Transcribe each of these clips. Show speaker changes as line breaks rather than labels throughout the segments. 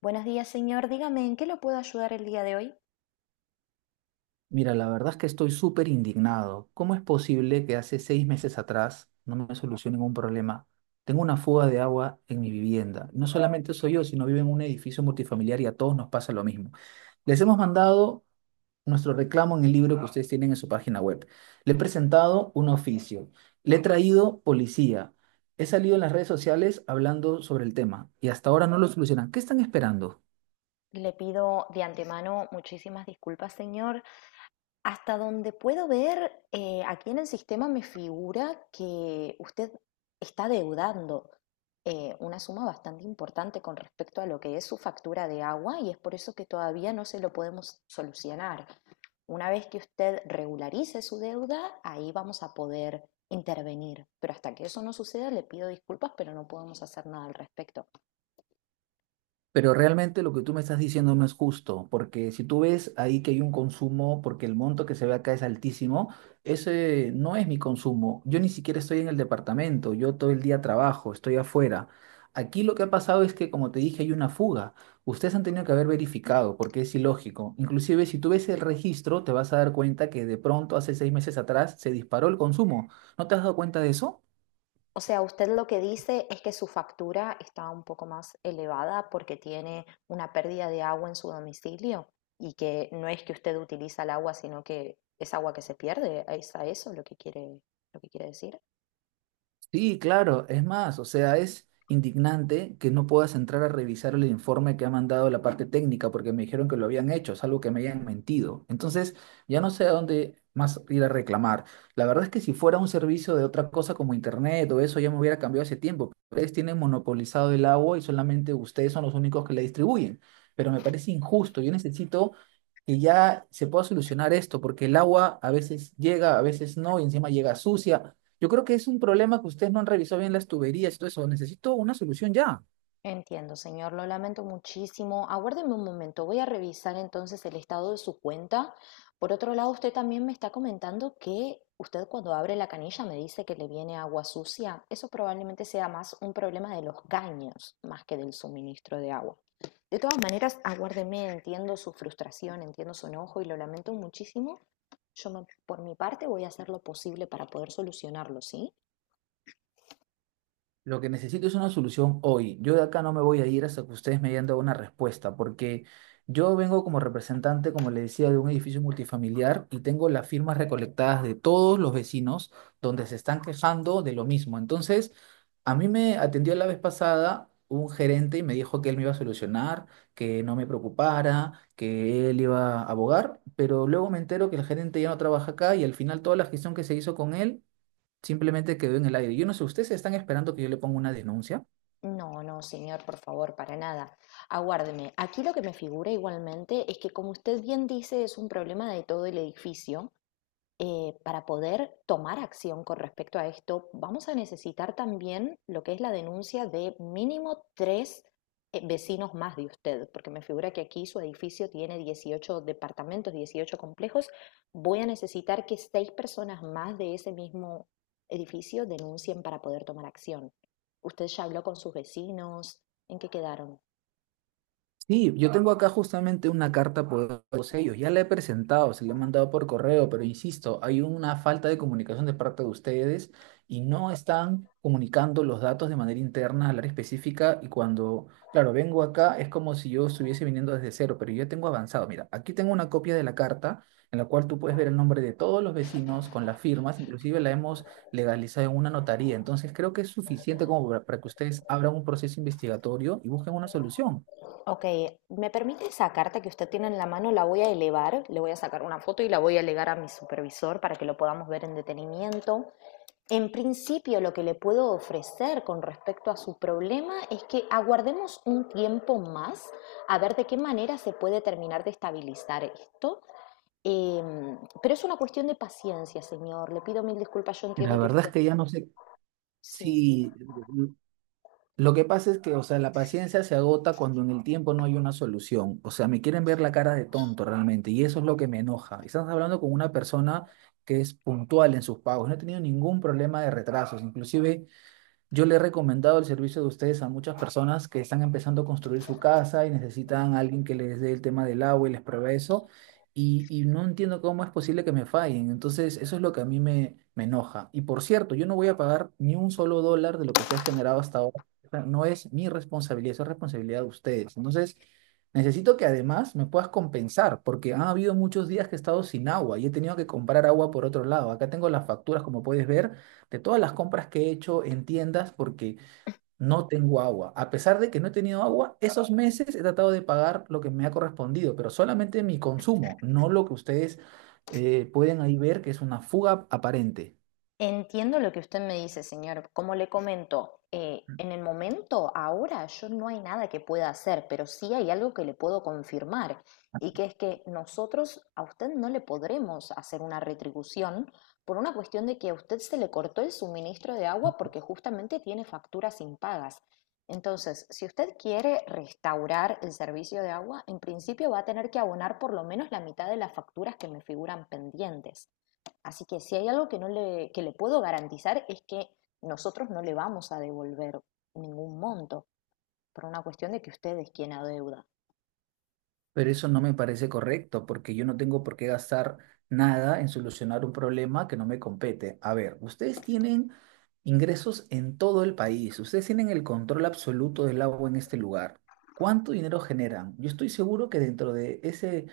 Buenos días, señor. Dígame, ¿en qué lo puedo ayudar el día de hoy?
Mira, la verdad es que estoy súper indignado. ¿Cómo es posible que hace seis meses atrás no me solucionen un problema? Tengo una fuga de agua en mi vivienda. No solamente soy yo, sino vivo en un edificio multifamiliar y a todos nos pasa lo mismo. Les hemos mandado nuestro reclamo en el libro que ustedes tienen en su página web. Le he presentado un oficio. Le he traído policía. He salido en las redes sociales hablando sobre el tema y hasta ahora no lo solucionan. ¿Qué están esperando?
Le pido de antemano muchísimas disculpas, señor. Hasta donde puedo ver, aquí en el sistema me figura que usted está deudando una suma bastante importante con respecto a lo que es su factura de agua y es por eso que todavía no se lo podemos solucionar. Una vez que usted regularice su deuda, ahí vamos a poder intervenir. Pero hasta que eso no suceda, le pido disculpas, pero no podemos hacer nada al respecto.
Pero realmente lo que tú me estás diciendo no es justo, porque si tú ves ahí que hay un consumo, porque el monto que se ve acá es altísimo, ese no es mi consumo. Yo ni siquiera estoy en el departamento, yo todo el día trabajo, estoy afuera. Aquí lo que ha pasado es que, como te dije, hay una fuga. Ustedes han tenido que haber verificado, porque es ilógico. Inclusive, si tú ves el registro, te vas a dar cuenta que de pronto, hace seis meses atrás, se disparó el consumo. ¿No te has dado cuenta de eso?
O sea, usted lo que dice es que su factura está un poco más elevada porque tiene una pérdida de agua en su domicilio y que no es que usted utiliza el agua, sino que es agua que se pierde. ¿Es a eso lo que quiere decir?
Sí, claro, es más, o sea, es indignante que no puedas entrar a revisar el informe que ha mandado la parte técnica porque me dijeron que lo habían hecho, es algo que me hayan mentido. Entonces, ya no sé a dónde más ir a reclamar. La verdad es que si fuera un servicio de otra cosa como internet o eso, ya me hubiera cambiado hace tiempo. Ustedes tienen monopolizado el agua y solamente ustedes son los únicos que la distribuyen. Pero me parece injusto, yo necesito que ya se pueda solucionar esto porque el agua a veces llega, a veces no, y encima llega sucia. Yo creo que es un problema que ustedes no han revisado bien las tuberías y todo eso. Necesito una solución ya.
Entiendo, señor, lo lamento muchísimo. Aguárdeme un momento, voy a revisar entonces el estado de su cuenta. Por otro lado, usted también me está comentando que usted cuando abre la canilla me dice que le viene agua sucia. Eso probablemente sea más un problema de los caños, más que del suministro de agua. De todas maneras, aguárdeme, entiendo su frustración, entiendo su enojo y lo lamento muchísimo. Yo, por mi parte, voy a hacer lo posible para poder solucionarlo, ¿sí?
Lo que necesito es una solución hoy. Yo de acá no me voy a ir hasta que ustedes me hayan dado una respuesta, porque yo vengo como representante, como le decía, de un edificio multifamiliar y tengo las firmas recolectadas de todos los vecinos donde se están quejando de lo mismo. Entonces, a mí me atendió la vez pasada un gerente y me dijo que él me iba a solucionar, que no me preocupara, que él iba a abogar, pero luego me entero que el gerente ya no trabaja acá y al final toda la gestión que se hizo con él simplemente quedó en el aire. Yo no sé, ¿ustedes están esperando que yo le ponga una denuncia?
No, no, señor, por favor, para nada. Aguárdeme. Aquí lo que me figura igualmente es que, como usted bien dice, es un problema de todo el edificio para poder tomar acción con respecto a esto, vamos a necesitar también lo que es la denuncia de mínimo tres vecinos más de usted, porque me figura que aquí su edificio tiene 18 departamentos, 18 complejos. Voy a necesitar que seis personas más de ese mismo edificio denuncien para poder tomar acción. ¿Usted ya habló con sus vecinos? ¿En qué quedaron?
Sí, yo tengo acá justamente una carta por todos ellos. Ya la he presentado, se la he mandado por correo, pero insisto, hay una falta de comunicación de parte de ustedes y no están comunicando los datos de manera interna al área específica. Y cuando, claro, vengo acá es como si yo estuviese viniendo desde cero, pero yo tengo avanzado. Mira, aquí tengo una copia de la carta en la cual tú puedes ver el nombre de todos los vecinos con las firmas, inclusive la hemos legalizado en una notaría. Entonces creo que es suficiente como para que ustedes abran un proceso investigatorio y busquen una solución.
Ok, ¿me permite esa carta que usted tiene en la mano? La voy a elevar, le voy a sacar una foto y la voy a elegar a mi supervisor para que lo podamos ver en detenimiento. En principio, lo que le puedo ofrecer con respecto a su problema es que aguardemos un tiempo más a ver de qué manera se puede terminar de estabilizar esto. Pero es una cuestión de paciencia, señor. Le pido mil disculpas, yo
La
entiendo que
verdad es
usted...
que ya no sé
Sí.
si... Lo que pasa es que, o sea, la paciencia se agota cuando en el tiempo no hay una solución. O sea, me quieren ver la cara de tonto realmente y eso es lo que me enoja. Estás hablando con una persona que es puntual en sus pagos. No he tenido ningún problema de retrasos. Inclusive yo le he recomendado el servicio de ustedes a muchas personas que están empezando a construir su casa y necesitan a alguien que les dé el tema del agua y les pruebe eso. Y no entiendo cómo es posible que me fallen. Entonces, eso es lo que a mí me enoja. Y por cierto, yo no voy a pagar ni un solo dólar de lo que se ha generado hasta ahora. O sea, no es mi responsabilidad, eso es responsabilidad de ustedes. Entonces, necesito que además me puedas compensar, porque han habido muchos días que he estado sin agua y he tenido que comprar agua por otro lado. Acá tengo las facturas, como puedes ver de todas las compras que he hecho en tiendas porque no tengo agua. A pesar de que no he tenido agua, esos meses he tratado de pagar lo que me ha correspondido, pero solamente mi consumo, no lo que ustedes pueden ahí ver que es una fuga aparente.
Entiendo lo que usted me dice, señor. Como le comento, en el momento, ahora, yo no hay nada que pueda hacer, pero sí hay algo que le puedo confirmar, y que es que nosotros a usted no le podremos hacer una retribución por una cuestión de que a usted se le cortó el suministro de agua porque justamente tiene facturas impagas. Entonces, si usted quiere restaurar el servicio de agua, en principio va a tener que abonar por lo menos la mitad de las facturas que me figuran pendientes. Así que si hay algo que no le, que le puedo garantizar es que nosotros no le vamos a devolver ningún monto por una cuestión de que usted es quien adeuda.
Pero eso no me parece correcto porque yo no tengo por qué gastar nada en solucionar un problema que no me compete. A ver, ustedes tienen ingresos en todo el país, ustedes tienen el control absoluto del agua en este lugar. ¿Cuánto dinero generan? Yo estoy seguro que dentro de ese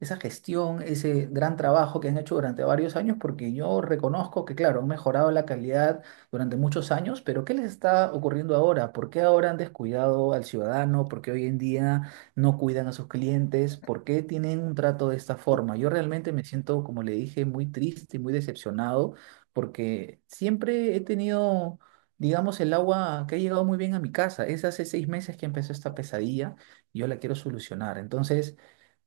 esa gestión, ese gran trabajo que han hecho durante varios años, porque yo reconozco que, claro, han mejorado la calidad durante muchos años, pero ¿qué les está ocurriendo ahora? ¿Por qué ahora han descuidado al ciudadano? ¿Por qué hoy en día no cuidan a sus clientes? ¿Por qué tienen un trato de esta forma? Yo realmente me siento, como le dije, muy triste y muy decepcionado, porque siempre he tenido... Digamos, el agua que ha llegado muy bien a mi casa. Es hace seis meses que empezó esta pesadilla y yo la quiero solucionar. Entonces,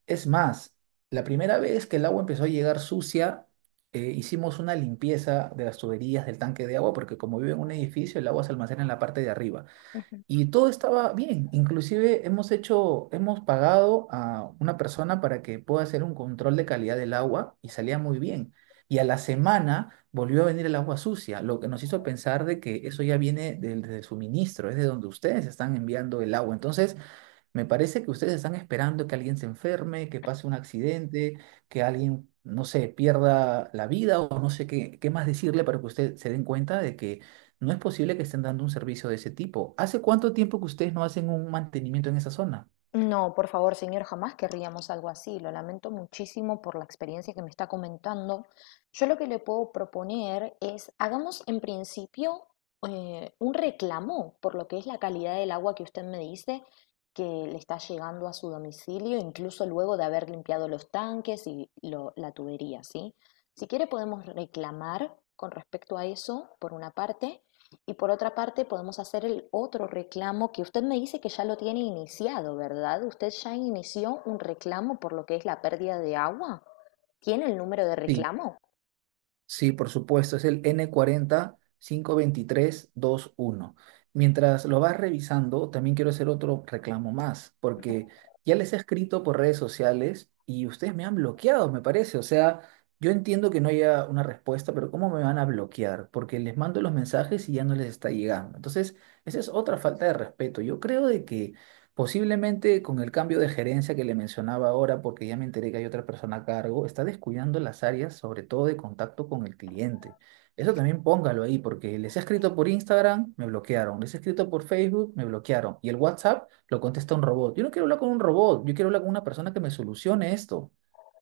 es más, la primera vez que el agua empezó a llegar sucia, hicimos una limpieza de las tuberías del tanque de agua, porque como vivo en un edificio, el agua se almacena en la parte de arriba. Y todo estaba bien. Inclusive hemos hecho, hemos pagado a una persona para que pueda hacer un control de calidad del agua y salía muy bien. Y a la semana volvió a venir el agua sucia, lo que nos hizo pensar de que eso ya viene del suministro, es de donde ustedes están enviando el agua. Entonces, me parece que ustedes están esperando que alguien se enferme, que pase un accidente, que alguien, no sé, pierda la vida o no sé qué, qué más decirle para que ustedes se den cuenta de que no es posible que estén dando un servicio de ese tipo. ¿Hace cuánto tiempo que ustedes no hacen un mantenimiento en esa zona?
No, por favor, señor, jamás querríamos algo así. Lo lamento muchísimo por la experiencia que me está comentando. Yo lo que le puedo proponer es, hagamos en principio un reclamo por lo que es la calidad del agua que usted me dice que le está llegando a su domicilio, incluso luego de haber limpiado los tanques y la tubería, ¿sí? Si quiere podemos reclamar con respecto a eso, por una parte, y por otra parte, podemos hacer el otro reclamo que usted me dice que ya lo tiene iniciado, ¿verdad? ¿Usted ya inició un reclamo por lo que es la pérdida de agua? ¿Tiene el número de
Sí.
reclamo?
Sí, por supuesto, es el N40-523-21. 45-23-23. Mientras lo vas revisando, también quiero hacer otro reclamo más, porque ya les he escrito por redes sociales y ustedes me han bloqueado, me parece. O sea, yo entiendo que no haya una respuesta, pero ¿cómo me van a bloquear? Porque les mando los mensajes y ya no les está llegando. Entonces, esa es otra falta de respeto. Yo creo de que posiblemente con el cambio de gerencia que le mencionaba ahora, porque ya me enteré que hay otra persona a cargo, está descuidando las áreas, sobre todo de contacto con el cliente. Eso también póngalo ahí, porque les he escrito por Instagram, me bloquearon. Les he escrito por Facebook, me bloquearon. Y el WhatsApp lo contesta un robot. Yo no quiero hablar con un robot, yo quiero hablar con una persona que me solucione esto.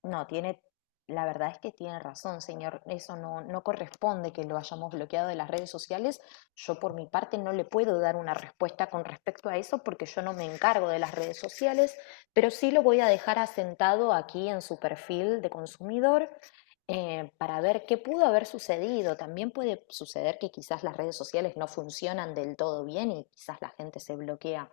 No, la verdad es que tiene razón, señor. Eso no, no corresponde que lo hayamos bloqueado de las redes sociales. Yo por mi parte no le puedo dar una respuesta con respecto a eso porque yo no me encargo de las redes sociales, pero sí lo voy a dejar asentado aquí en su perfil de consumidor para ver qué pudo haber sucedido. También puede suceder que quizás las redes sociales no funcionan del todo bien y quizás la gente se bloquea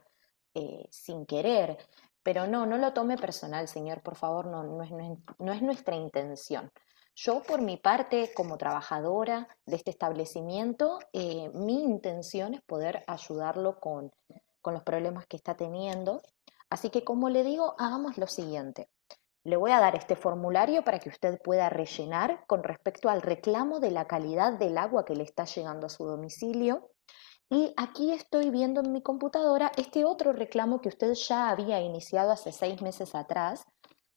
sin querer. Pero no, no lo tome personal, señor, por favor, no, no es nuestra intención. Yo, por mi parte, como trabajadora de este establecimiento, mi intención es poder ayudarlo con los problemas que está teniendo. Así que, como le digo, hagamos lo siguiente. Le voy a dar este formulario para que usted pueda rellenar con respecto al reclamo de la calidad del agua que le está llegando a su domicilio. Y aquí estoy viendo en mi computadora este otro reclamo que usted ya había iniciado hace 6 meses atrás.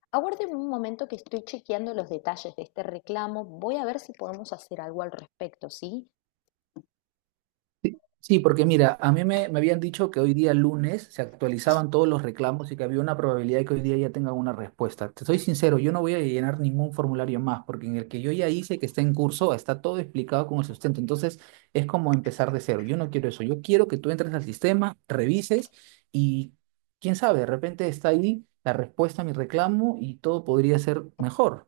Aguarden un momento que estoy chequeando los detalles de este reclamo. Voy a ver si podemos hacer algo al respecto, ¿sí?
Sí, sí, porque mira, a mí me habían dicho que hoy día lunes se actualizaban todos los reclamos y que había una probabilidad de que hoy día ya tengan una respuesta. Te soy sincero, yo no voy a llenar ningún formulario más, porque en el que yo ya hice que está en curso, está todo explicado con el sustento. Entonces, es como empezar de cero. Yo no quiero eso. Yo quiero que tú entres al sistema, revises y quién sabe, de repente está ahí la respuesta a mi reclamo y todo podría ser mejor.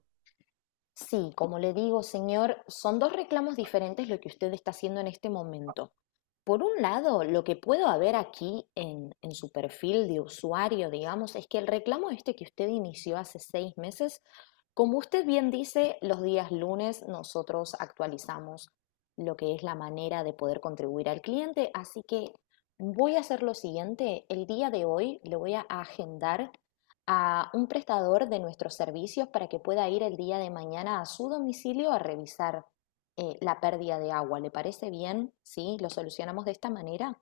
Sí, como le digo, señor, son dos reclamos diferentes lo que usted está haciendo en este momento. Por un lado, lo que puedo ver aquí en su perfil de usuario, digamos, es que el reclamo este que usted inició hace 6 meses, como usted bien dice, los días lunes nosotros actualizamos lo que es la manera de poder contribuir al cliente, así que voy a hacer lo siguiente, el día de hoy le voy a agendar a un prestador de nuestros servicios para que pueda ir el día de mañana a su domicilio a revisar la pérdida de agua. ¿Le parece bien? ¿Sí? ¿Lo solucionamos de esta manera?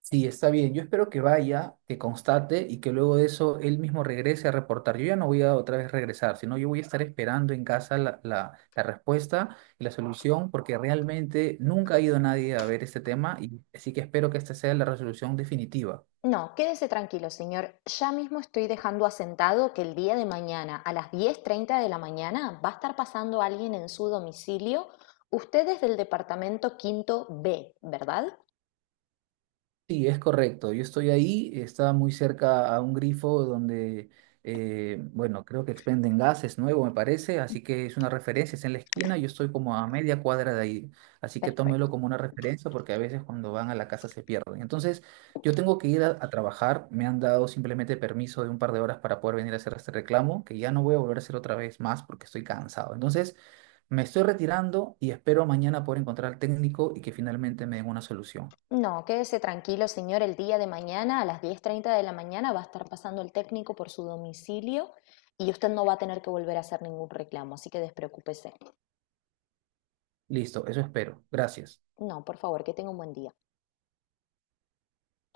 Sí, está bien. Yo espero que vaya, que constate y que luego de eso él mismo regrese a reportar. Yo ya no voy a otra vez regresar, sino yo voy a estar esperando en casa la respuesta y la solución, porque realmente nunca ha ido nadie a ver este tema y así que espero que esta sea la resolución definitiva.
No, quédese tranquilo, señor. Ya mismo estoy dejando asentado que el día de mañana, a las 10:30 de la mañana, va a estar pasando alguien en su domicilio. Usted es del departamento quinto B, ¿verdad?
Sí, es correcto. Yo estoy ahí, estaba muy cerca a un grifo donde, bueno, creo que expenden gases nuevo, me parece, así que es una referencia, es en la esquina, yo estoy como a media cuadra de ahí, así que tómelo
Perfecto.
como una referencia porque a veces cuando van a la casa se pierden. Entonces, yo tengo que ir a trabajar, me han dado simplemente permiso de un par de horas para poder venir a hacer este reclamo, que ya no voy a volver a hacer otra vez más porque estoy cansado. Entonces, me estoy retirando y espero mañana poder encontrar al técnico y que finalmente me den una solución.
No, quédese tranquilo, señor. El día de mañana, a las diez treinta de la mañana, va a estar pasando el técnico por su domicilio y usted no va a tener que volver a hacer ningún reclamo, así que despreocúpese.
Listo, eso espero. Gracias.
No, por favor, que tenga un buen día.